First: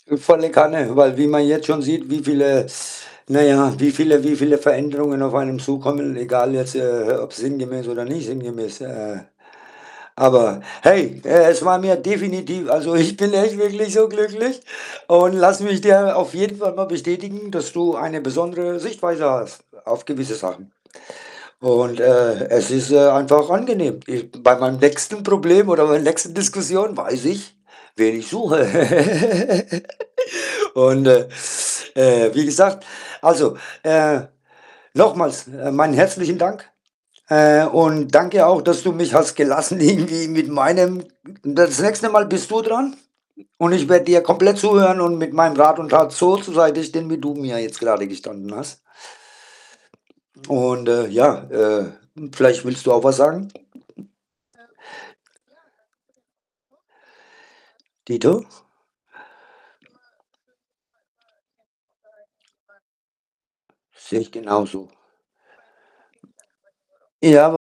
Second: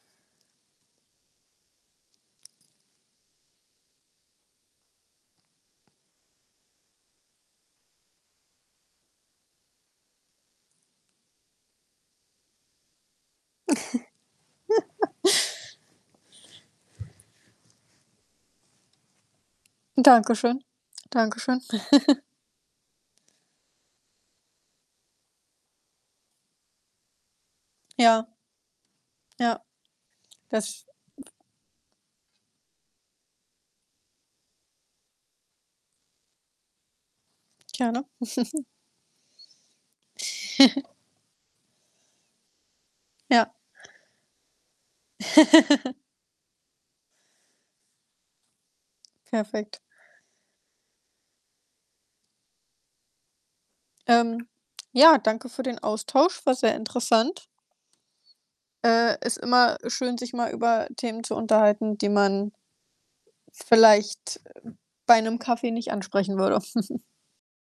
Äh, volle Kanne, weil wie man jetzt schon sieht, wie viele na ja, wie viele wie viele Veränderungen auf einen zukommen, egal jetzt, äh, ob sinngemäß oder nicht sinngemäß, äh aber, hey, äh, es war mir definitiv also, ich bin echt wirklich so glücklich, und lass mich dir auf jeden Fall mal bestätigen, dass du eine besondere Sichtweise hast auf gewisse Dankeschön. Sachen Dankeschön. und, äh, es ist, äh, einfach angenehm. Ich bei meinem nächsten Problem oder bei der nächsten Diskussion weiß ich, wen Ja. ich suche. Ja. Das Und, äh, pf äh, wie gesagt, also, äh, nochmals, äh, meinen herzlichen Dank, äh, Gerne. und danke auch, dass du mich hast gelassen irgendwie mit meinem m das nächste Mal bist du dran Ja. und ich werde dir komplett zuhören und mit meinem Rat und Tat so zur Seite sehen, wie du mir jetzt grade gestanden hast Perfekt. und, äh, ja, äh, vielleicht willst du auch was sagen? Ähm, ja, danke für den Austausch, war sehr interessant. Dito. Äh, ist immer schön, sich mal über Themen zu unterhalten, die man Sehe ich vielleicht, äh, genauso. bei 'nem Kaffee nicht ansprechen würde. Ja w